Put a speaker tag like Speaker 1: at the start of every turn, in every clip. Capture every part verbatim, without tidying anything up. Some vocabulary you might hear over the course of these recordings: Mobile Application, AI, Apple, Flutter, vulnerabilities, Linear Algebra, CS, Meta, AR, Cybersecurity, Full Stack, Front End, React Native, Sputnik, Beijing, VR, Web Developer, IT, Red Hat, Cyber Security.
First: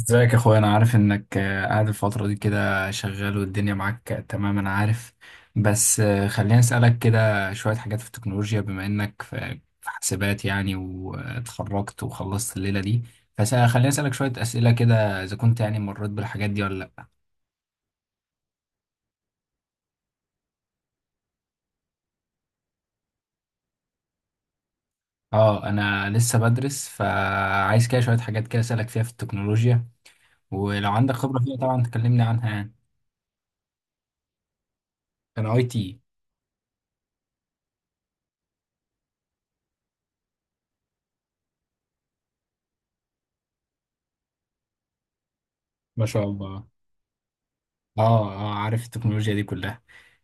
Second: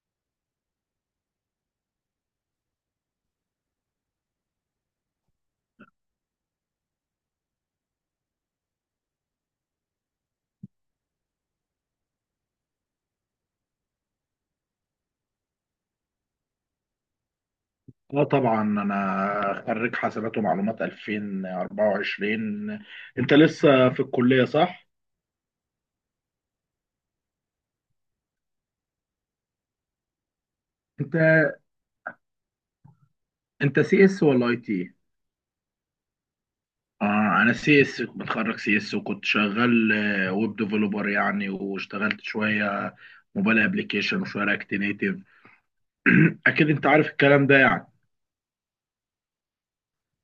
Speaker 1: ازيك يا اخويا؟ انا عارف انك آه، قاعد الفترة دي كده شغال والدنيا معاك. آه، تمام، انا عارف. بس آه، خليني اسألك كده شوية حاجات في التكنولوجيا، بما انك في في حاسبات يعني، واتخرجت وخلصت الليلة دي. فخليني اسألك شوية اسئلة كده اذا كنت يعني مريت بالحاجات دي ولا لا.
Speaker 2: اه، طبعا انا خريج حاسبات ومعلومات ألفين وأربعة وعشرين. انت لسه في الكلية صح؟
Speaker 1: اه، انا لسه بدرس، فعايز كده شوية حاجات كده اسألك فيها في التكنولوجيا، ولو عندك
Speaker 2: انت
Speaker 1: خبرة فيها طبعا تكلمني عنها يعني.
Speaker 2: انت سي اس ولا اي تي؟
Speaker 1: انا اي تي.
Speaker 2: اه، انا سي اس، متخرج سي اس، وكنت شغال آه، ويب ديفلوبر يعني، واشتغلت شوية موبايل ابلكيشن وشوية رياكت نيتف.
Speaker 1: ما شاء الله.
Speaker 2: اكيد انت عارف الكلام ده يعني.
Speaker 1: اه اه، عارف التكنولوجيا دي كلها.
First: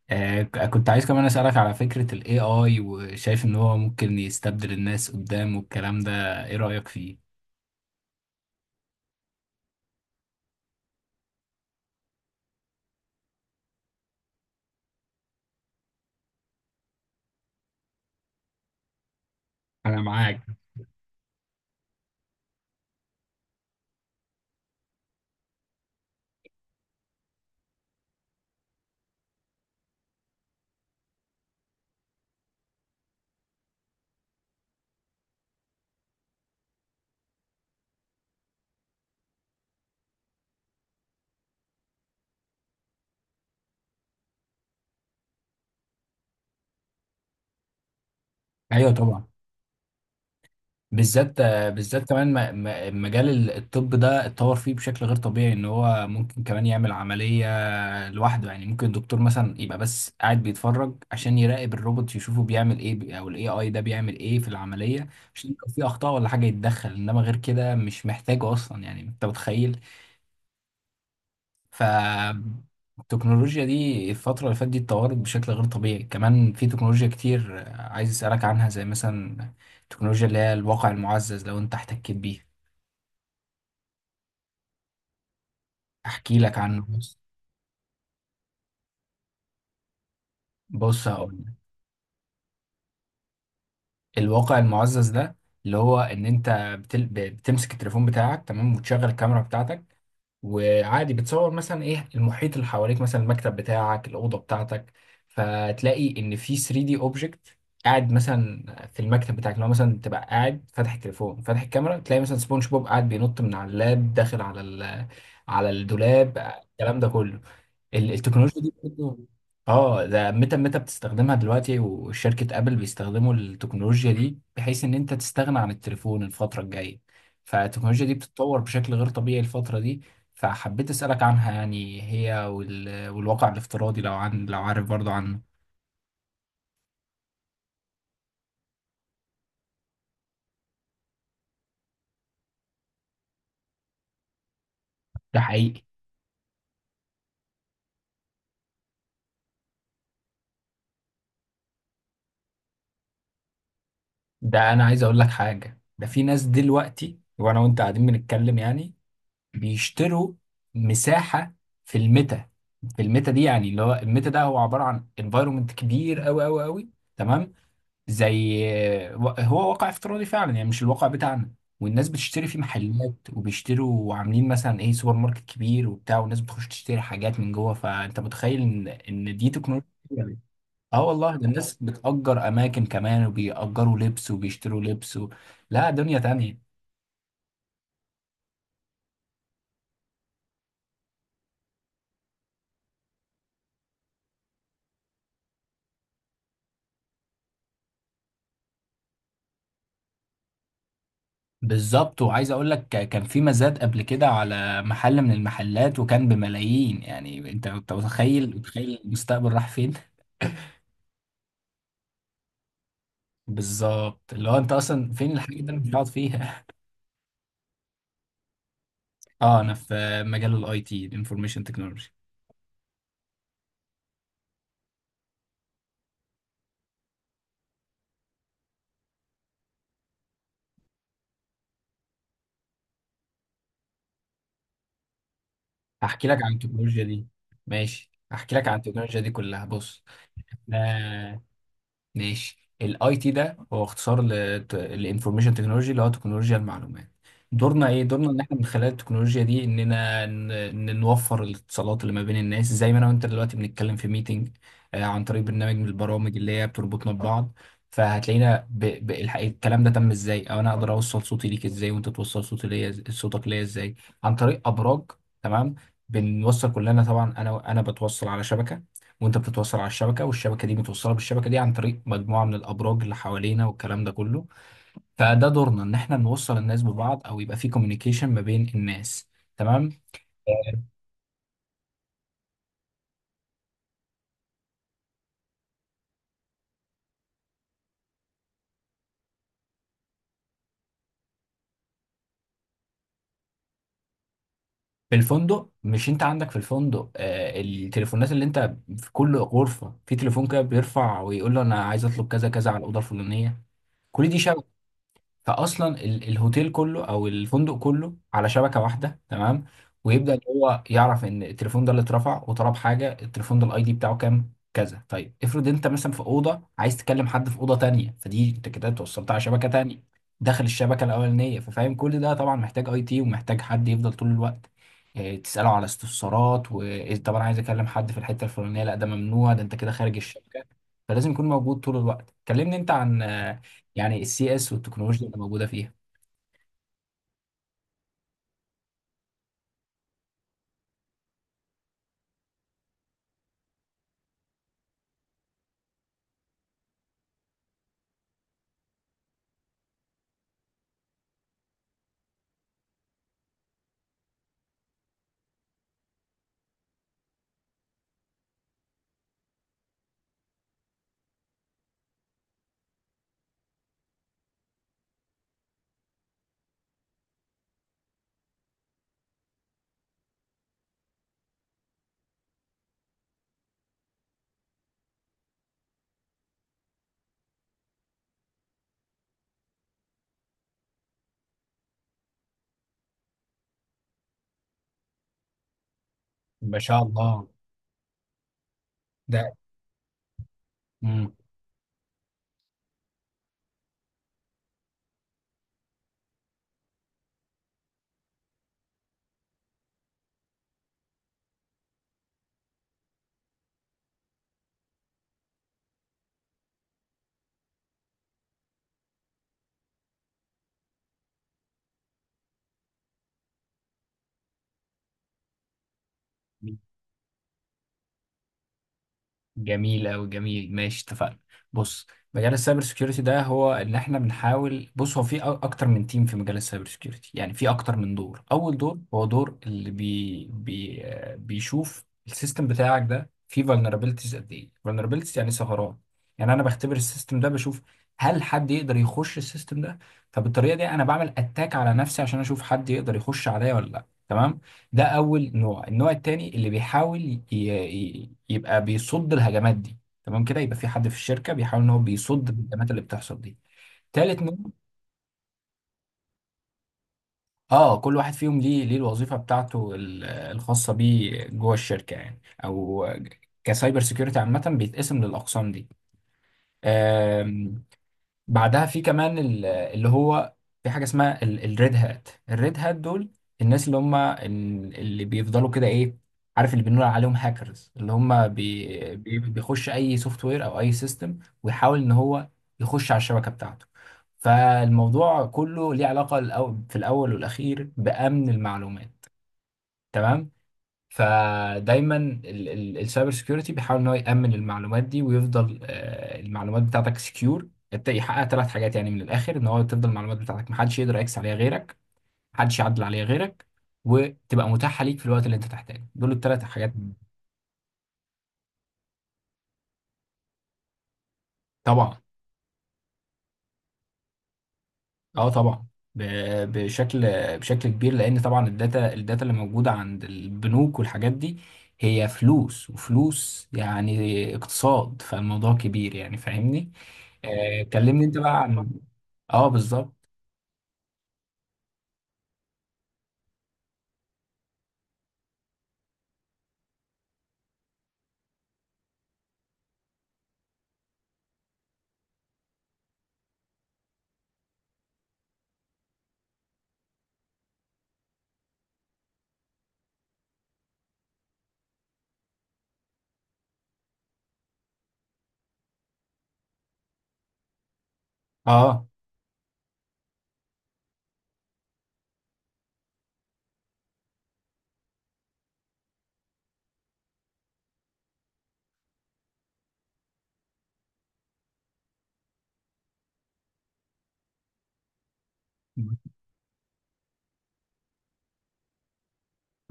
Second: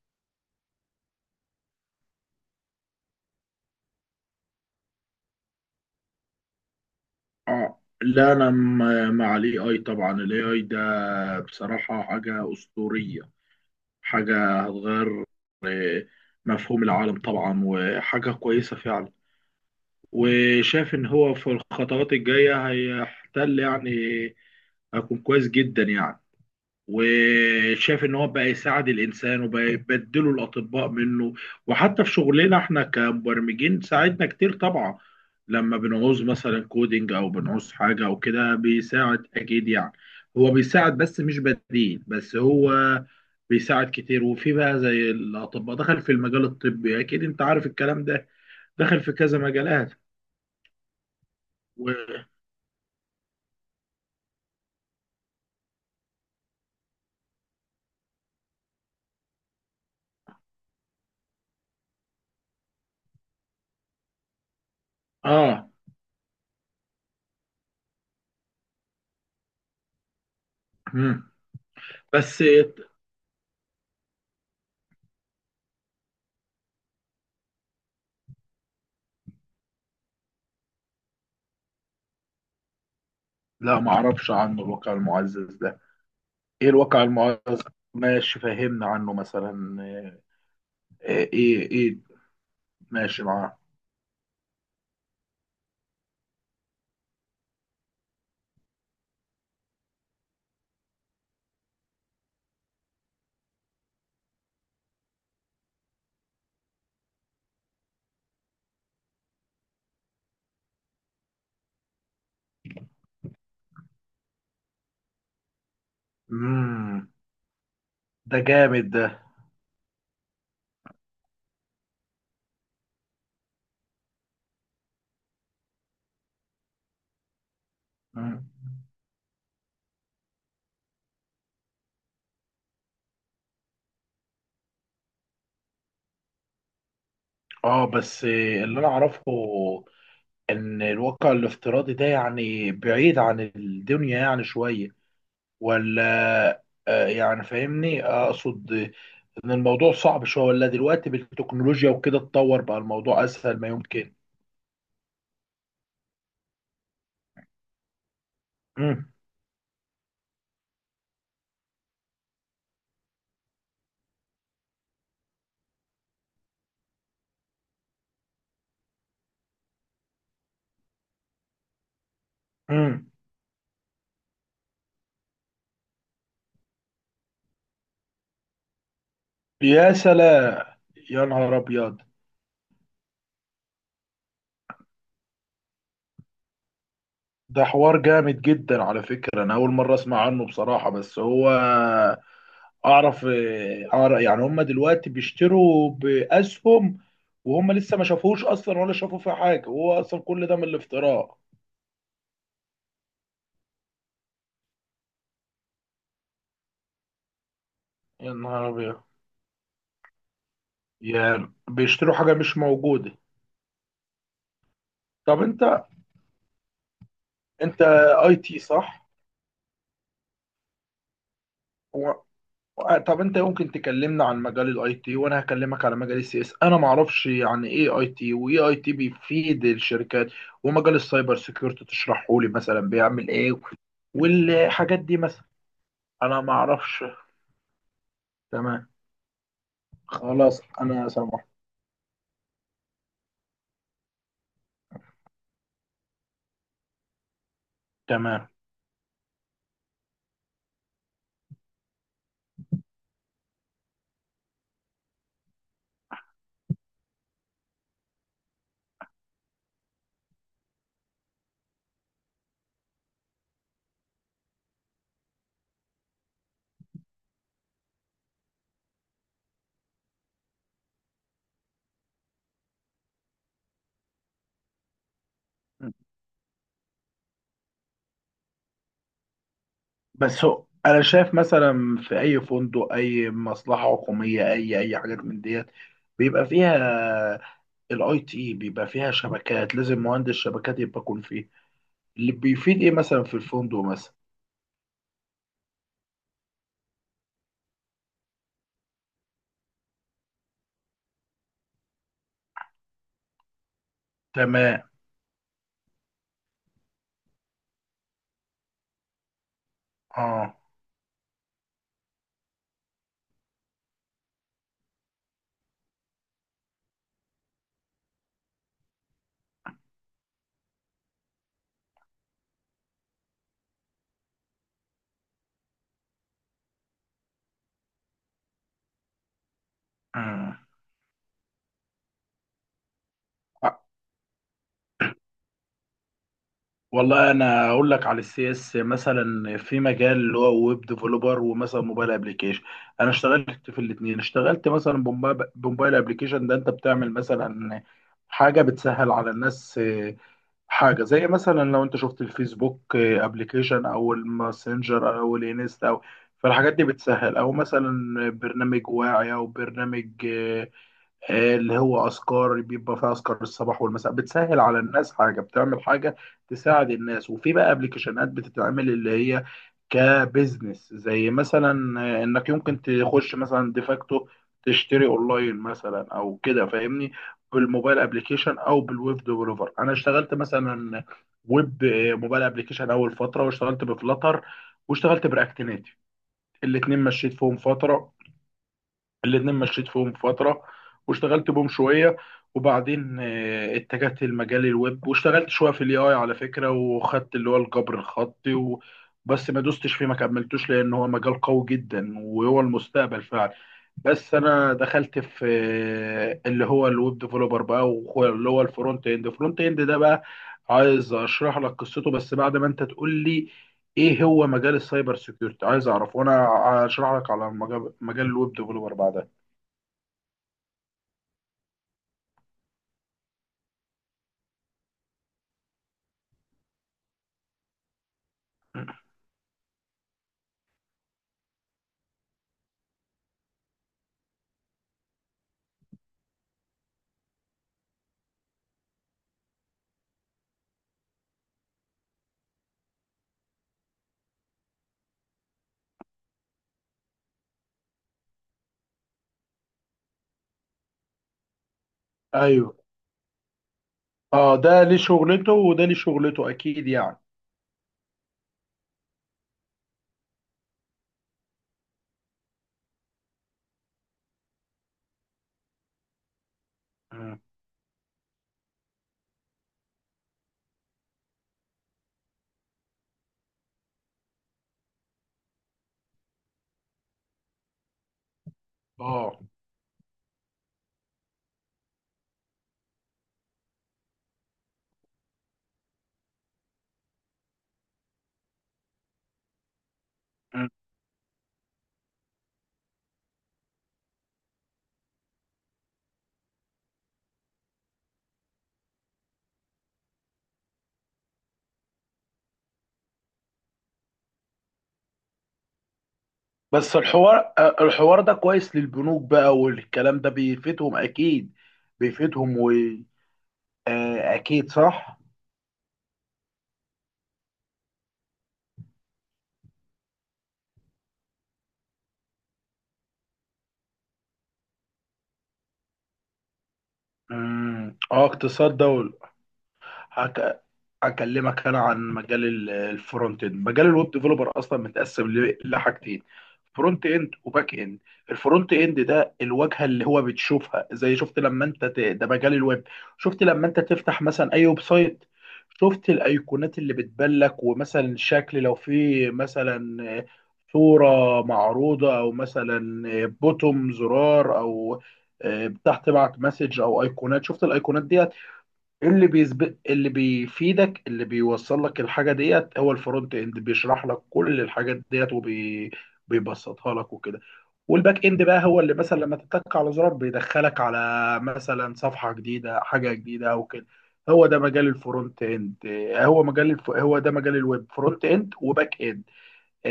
Speaker 1: آه، ك- كنت عايز كمان أسألك على فكرة ال إيه آي، وشايف إن هو ممكن يستبدل الناس قدام والكلام ده. إيه رأيك فيه؟
Speaker 2: اه، لا، انا م- مع الاي اي. طبعا الاي اي ده بصراحة حاجة اسطورية، حاجة هتغير مفهوم العالم طبعا، وحاجة كويسة فعلا.
Speaker 1: أنا معاك.
Speaker 2: وشايف إن هو في الخطوات الجاية هيحتل يعني، هيكون كويس جدا يعني. وشاف ان هو بقى يساعد الانسان وبقى يبدله الاطباء منه. وحتى في شغلنا احنا كمبرمجين ساعدنا كتير طبعا، لما بنعوز مثلا كودينج او بنعوز حاجه او كده بيساعد اكيد يعني. هو بيساعد بس مش بديل، بس هو بيساعد كتير. وفي بقى زي الاطباء دخل في المجال الطبي، اكيد انت عارف الكلام ده.
Speaker 1: أيوه
Speaker 2: دخل في
Speaker 1: طبعا.
Speaker 2: كذا مجالات
Speaker 1: بالذات آه،
Speaker 2: و...
Speaker 1: بالذات كمان م- م- مجال ال- الطب ده اتطور فيه بشكل غير طبيعي، إن هو ممكن كمان يعمل عملية لوحده. يعني ممكن الدكتور مثلا يبقى بس قاعد بيتفرج عشان يراقب الروبوت يشوفه بيعمل إيه، بي- أو ال إيه آي ده بيعمل إيه في العملية، عشان
Speaker 2: اه.
Speaker 1: لو في أخطاء ولا حاجة يتدخل. إنما غير كده مش محتاجه أصلا، يعني أنت متخيل.
Speaker 2: مم. بس
Speaker 1: فالتكنولوجيا دي الفترة اللي فاتت دي اتطورت بشكل غير طبيعي. كمان في تكنولوجيا كتير آه، عايز أسألك عنها، زي مثلا التكنولوجيا اللي هي الواقع المعزز، لو أنت احتكيت بيه.
Speaker 2: لا، ما اعرفش عنه الواقع المعزز ده.
Speaker 1: أحكي لك
Speaker 2: ايه
Speaker 1: عنه،
Speaker 2: الواقع
Speaker 1: بص
Speaker 2: المعاصر؟ ماشي، فهمنا عنه مثلا. آه،
Speaker 1: بص،
Speaker 2: آه،
Speaker 1: هقول لك.
Speaker 2: ايه ايه، ماشي معاه.
Speaker 1: الواقع المعزز ده اللي هو إن أنت بتل... بتمسك التليفون بتاعك، تمام، وتشغل الكاميرا بتاعتك، وعادي بتصور مثلا ايه المحيط اللي حواليك، مثلا المكتب بتاعك، الاوضه بتاعتك، فتلاقي ان في ثري دي اوبجكت قاعد مثلا في المكتب بتاعك. لو مثلا تبقى قاعد فاتح التليفون، فاتح الكاميرا، تلاقي مثلا سبونج بوب قاعد بينط من على اللاب داخل على ال... على الدولاب. الكلام ده
Speaker 2: امم
Speaker 1: كله ال-
Speaker 2: ده
Speaker 1: التكنولوجيا دي
Speaker 2: جامد ده.
Speaker 1: برضه. اه، ده ميتا ميتا بتستخدمها دلوقتي، وشركة ابل بيستخدموا التكنولوجيا دي، بحيث ان انت تستغنى عن التليفون الفترة الجاية. فالتكنولوجيا دي
Speaker 2: مم.
Speaker 1: بتتطور بشكل غير طبيعي الفترة دي. فحبيت اسألك عنها يعني، هي وال... والواقع الافتراضي، لو عن لو عارف برضه عنه.
Speaker 2: اه، بس آه، اللي انا اعرفه ان الواقع الافتراضي ده يعني بعيد عن الدنيا يعني شوية،
Speaker 1: ده حقيقي.
Speaker 2: ولا؟ آه، يعني فاهمني، اقصد ان الموضوع صعب شوية، ولا دلوقتي بالتكنولوجيا وكده اتطور بقى الموضوع اسهل ما يمكن؟
Speaker 1: ده انا عايز اقول لك حاجة، ده في ناس دلوقتي وانا وانت قاعدين بنتكلم يعني
Speaker 2: امم
Speaker 1: بيشتروا مساحة في الميتا. في الميتا دي يعني، اللي هو الميتا ده هو عبارة عن انفايرومنت كبير قوي قوي قوي، تمام، زي، هو واقع افتراضي فعلا يعني، مش الواقع بتاعنا. والناس بتشتري فيه
Speaker 2: امم
Speaker 1: محلات، وبيشتروا وعاملين مثلا ايه سوبر ماركت كبير وبتاع، والناس بتخش تشتري حاجات من جوه. فانت متخيل ان ان دي تكنولوجيا
Speaker 2: يا
Speaker 1: يعني.
Speaker 2: سلام.
Speaker 1: اه
Speaker 2: يا
Speaker 1: والله، ده
Speaker 2: نهار
Speaker 1: الناس
Speaker 2: ابيض.
Speaker 1: بتأجر اماكن كمان، وبيأجروا لبس وبيشتروا لبس و... لا، دنيا تانية.
Speaker 2: ده حوار جامد جدا على فكرة، أنا أول مرة أسمع عنه بصراحة، بس هو أعرف أعرف يعني هم دلوقتي بيشتروا بأسهم، وهم لسه ما شافوش أصلا ولا شافوا فيه حاجة، وهو أصلا كل ده من الافتراء.
Speaker 1: بالظبط. وعايز اقول لك، كان في مزاد قبل كده على محل من المحلات، وكان بملايين. يعني انت انت
Speaker 2: يا
Speaker 1: متخيل
Speaker 2: نهار
Speaker 1: متخيل
Speaker 2: أبيض.
Speaker 1: المستقبل راح فين.
Speaker 2: يعني بيشتروا حاجة مش موجودة.
Speaker 1: بالظبط، اللي هو انت اصلا فين
Speaker 2: طب
Speaker 1: الحاجه اللي انا
Speaker 2: أنت،
Speaker 1: مش هقعد فيها.
Speaker 2: أنت أي تي صح؟
Speaker 1: اه، انا في مجال الاي تي، الانفورميشن تكنولوجي.
Speaker 2: طب انت يمكن تكلمنا عن مجال الاي تي، وانا هكلمك على مجال السي اس. انا ما اعرفش يعني ايه اي تي، وايه اي تي بيفيد الشركات، ومجال السايبر سيكيورتي تشرحه لي مثلا بيعمل ايه، والحاجات دي مثلا
Speaker 1: هحكي لك
Speaker 2: انا
Speaker 1: عن
Speaker 2: ما
Speaker 1: التكنولوجيا
Speaker 2: اعرفش.
Speaker 1: دي. ماشي، هحكي لك عن
Speaker 2: تمام،
Speaker 1: التكنولوجيا دي كلها، بص.
Speaker 2: خلاص
Speaker 1: ده
Speaker 2: انا سامح.
Speaker 1: ماشي، الاي تي ده هو اختصار للانفورميشن تكنولوجي، اللي هو تكنولوجيا المعلومات. دورنا ايه؟ دورنا ان
Speaker 2: تمام.
Speaker 1: احنا من خلال التكنولوجيا دي اننا ن- ن- نوفر الاتصالات اللي ما بين الناس، زي ما انا وانت دلوقتي بنتكلم في ميتنج عن طريق برنامج من البرامج اللي هي بتربطنا ببعض. فهتلاقينا ب... ب... الح- الكلام ده تم ازاي؟ او انا اقدر اوصل صوتي ليك ازاي، وانت توصل صوتي ليا، إز- صوتك ليا ازاي؟ عن طريق ابراج، تمام. بنوصل كلنا طبعا، انا انا بتوصل على شبكة، وانت بتتوصل على الشبكه، والشبكه دي متوصله بالشبكه دي عن طريق مجموعه من الابراج اللي حوالينا والكلام ده كله. فده دورنا، ان احنا نوصل الناس ببعض، او يبقى في كوميونيكيشن ما بين الناس، تمام.
Speaker 2: بس هو انا شايف مثلا في اي فندق، اي مصلحه حكوميه، اي اي حاجات من ديت بيبقى فيها الاي تي، بيبقى فيها شبكات، لازم مهندس شبكات يبقى يكون فيه اللي بيفيد ايه مثلا في الفندق مثلا.
Speaker 1: في الفندق، مش انت عندك في الفندق آه، التليفونات، اللي انت في كل غرفة في تليفون كده بيرفع ويقول له انا عايز اطلب كذا كذا على الأوضة الفلانية. كل دي شبكه.
Speaker 2: تمام.
Speaker 1: فاصلا ال- الهوتيل كله او الفندق كله على شبكه واحده، تمام. ويبدا ان
Speaker 2: اه.
Speaker 1: هو يعرف ان التليفون ده اللي اترفع وطلب حاجه، التليفون ده الاي دي بتاعه كام، كذا. طيب افرض انت مثلا في اوضه عايز تكلم حد في اوضه تانية، فدي انت كده توصلت على شبكه تانية داخل الشبكه الاولانيه. ففاهم كل ده طبعا محتاج اي تي، ومحتاج حد يفضل طول الوقت آه، تساله على استفسارات. وطب انا عايز اكلم حد في الحته الفلانيه، لا ده ممنوع، ده انت كده خارج
Speaker 2: مم.
Speaker 1: الشبكه. فلازم يكون موجود طول الوقت. كلمني انت عن آه،
Speaker 2: آه.
Speaker 1: يعني السي اس والتكنولوجيا اللي موجوده فيها.
Speaker 2: والله انا اقول لك على السي اس. مثلا في مجال اللي هو ويب ديفلوبر ومثلا موبايل ابلكيشن، انا اشتغلت في الاثنين. اشتغلت مثلا بموبا- بموبايل ابلكيشن، ده انت بتعمل مثلا حاجه بتسهل على الناس، آه، حاجه زي مثلا لو انت شفت الفيسبوك ابلكيشن او الماسنجر او الانستا او... فالحاجات دي بتسهل. او مثلا برنامج واعي، او برنامج آه، آه، اللي هو أذكار، بيبقى فيها أذكار الصباح والمساء، بتسهل على الناس، حاجة بتعمل حاجة تساعد الناس. وفي بقى ابلكيشنات بتتعمل اللي هي كبزنس، زي مثلا آه، انك يمكن تخش مثلا ديفاكتو تشتري اونلاين مثلا او كده فاهمني. بالموبايل ابلكيشن او بالويب ديفلوبر انا اشتغلت مثلا ويب، آه، موبايل ابلكيشن اول فتره، واشتغلت بفلاتر، واشتغلت براكت نيتف.
Speaker 1: ما
Speaker 2: الاتنين
Speaker 1: شاء
Speaker 2: مشيت
Speaker 1: الله.
Speaker 2: فيهم فتره
Speaker 1: ده
Speaker 2: الاتنين مشيت فيهم فترة،
Speaker 1: مم.
Speaker 2: واشتغلت بهم شوية. وبعدين آه، اتجهت لمجال الويب، واشتغلت شوية في الاي اي على فكرة، وخدت اللي هو الجبر الخطي و... بس ما دوستش فيه، ما كملتوش، لان هو مجال قوي جدا وهو المستقبل فعلا. بس انا دخلت في آه، اللي هو الويب ديفلوبر بقى، وهو- اللي هو الفرونت اند الفرونت اند ده بقى، عايز اشرح لك قصته، بس بعد ما انت تقول لي ايه هو مجال السايبر سيكيورتي، عايز اعرف، وانا اشرح لك على مجال مجال الويب ديفلوبر بعدها.
Speaker 1: جميل أوي، جميل، ماشي، اتفقنا. بص، مجال السايبر سيكيورتي ده، هو ان احنا بنحاول، بص هو في أ- اكتر من تيم في مجال السايبر سيكيورتي. يعني في اكتر من دور. اول
Speaker 2: مم.
Speaker 1: دور هو دور اللي بي بي آه، بيشوف السيستم بتاعك ده فيه vulnerabilities قد ايه. vulnerabilities يعني ثغرات. يعني انا بختبر السيستم ده، بشوف هل حد يقدر يخش السيستم ده. فبالطريقه دي انا بعمل اتاك على نفسي، عشان اشوف حد يقدر يخش عليا ولا لا، تمام. ده اول نوع. النوع التاني اللي بيحاول ي- ي- يبقى بيصد الهجمات دي، تمام كده، يبقى في حد في الشركه بيحاول ان هو بيصد
Speaker 2: ايوه.
Speaker 1: الهجمات اللي بتحصل دي. تالت نوع.
Speaker 2: اه، ده ليه شغلته وده ليه شغلته اكيد يعني.
Speaker 1: اه، كل واحد فيهم ليه ليه الوظيفه بتاعته ال- الخاصه بيه جوه الشركه يعني، او كسايبر سيكيورتي عامه بيتقسم للاقسام دي.
Speaker 2: مم.
Speaker 1: بعدها في كمان ال- اللي هو في حاجه اسمها الريد هات. الريد هات دول الناس اللي هم ال- اللي بيفضلوا كده ايه، عارف، اللي بنقول عليهم هاكرز، اللي هم بي
Speaker 2: اه.
Speaker 1: بي- بيخش اي سوفت وير او اي سيستم، ويحاول ان هو يخش على الشبكه بتاعته. فالموضوع كله ليه علاقه الأو- في الاول والاخير بامن المعلومات، تمام.
Speaker 2: مم.
Speaker 1: فدايما ال- ال- السايبر سيكيورتي بيحاول ان هو يامن المعلومات دي، ويفضل آه، المعلومات بتاعتك سكيور. يحقق ثلاث حاجات يعني من الاخر، ان هو تفضل المعلومات بتاعتك محدش يقدر يكس عليها غيرك، محدش يعدل عليها غيرك، وتبقى متاحه ليك في الوقت اللي انت تحتاجه. دول الثلاث حاجات.
Speaker 2: بس الحوار آه، الحوار ده كويس للبنوك بقى، والكلام ده بيفيدهم اكيد.
Speaker 1: طبعا.
Speaker 2: بيفيدهم و آه، اكيد صح.
Speaker 1: اه طبعا، ب- بشكل بشكل كبير، لان طبعا الداتا الداتا اللي موجوده عند البنوك والحاجات دي هي فلوس، وفلوس يعني اقتصاد. فالموضوع كبير يعني فاهمني. آه،
Speaker 2: مم.
Speaker 1: كلمني
Speaker 2: اه،
Speaker 1: انت بقى
Speaker 2: اقتصاد
Speaker 1: عن.
Speaker 2: دولة.
Speaker 1: اه بالظبط.
Speaker 2: اكلمك انا عن مجال ال- الفرونت اند. مجال الويب ديفلوبر اصلا متقسم ل- لحاجتين: فرونت اند وباك اند. الفرونت اند ده الواجهه اللي هو بتشوفها. زي شفت لما انت ت... ده مجال الويب. شفت لما انت تفتح مثلا اي ويب سايت، شفت الايقونات اللي بتبان لك، ومثلا شكل لو في مثلا صوره معروضه، او مثلا بوتوم زرار، او آه، تحت بعت مسج، او ايقونات. شفت الايقونات دي،
Speaker 1: اه،
Speaker 2: اللي بيسبق، اللي بيفيدك، اللي بيوصل لك الحاجه ديت هو الفرونت اند. بيشرح لك كل الحاجات ديت وبيبسطها لك وكده. والباك اند بقى هو اللي مثلا لما تتك على زرار بيدخلك على مثلا صفحه جديده، حاجه جديده او كده. هو ده مجال الفرونت اند. آه، هو مجال الف... هو ده مجال الويب، فرونت اند وباك اند.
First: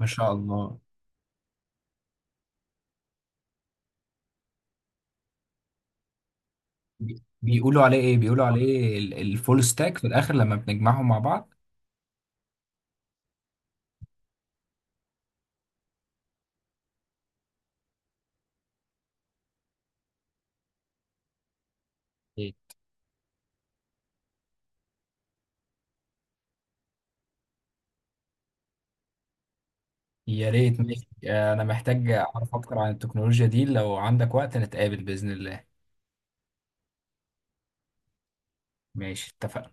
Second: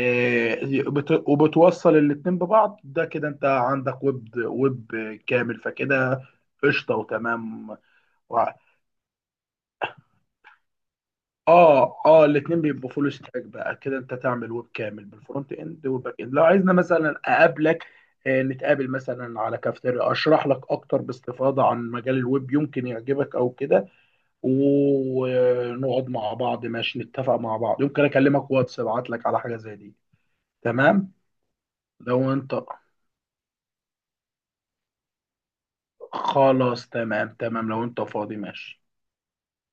Speaker 1: ما شاء الله.
Speaker 2: بت... وبتوصل الاتنين ببعض، ده كده انت عندك ويب ويب كامل، فكده قشطه
Speaker 1: بي-
Speaker 2: وتمام.
Speaker 1: بيقولوا عليه ايه، بيقولوا عليه ال- الفول ستاك في الاخر لما بنجمعهم مع بعض.
Speaker 2: اه اه الاثنين بيبقوا فول ستاك بقى، كده انت تعمل ويب كامل بالفرونت اند والباك اند. لو عايزنا مثلا اقابلك، آه، نتقابل مثلا على كافتيريا، اشرح لك اكتر باستفاضه عن مجال الويب،
Speaker 1: إيه.
Speaker 2: يمكن يعجبك او كده. ونقعد مع بعض ماشي، نتفق مع بعض، يمكن اكلمك واتس، ابعت لك على حاجه زي دي.
Speaker 1: يا ريت، ماشي،
Speaker 2: تمام.
Speaker 1: آه، انا محتاج
Speaker 2: لو انت
Speaker 1: اعرف اكتر عن التكنولوجيا دي، لو عندك وقت نتقابل باذن الله.
Speaker 2: خلاص تمام. تمام، لو انت فاضي ماشي.
Speaker 1: ماشي، اتفقنا.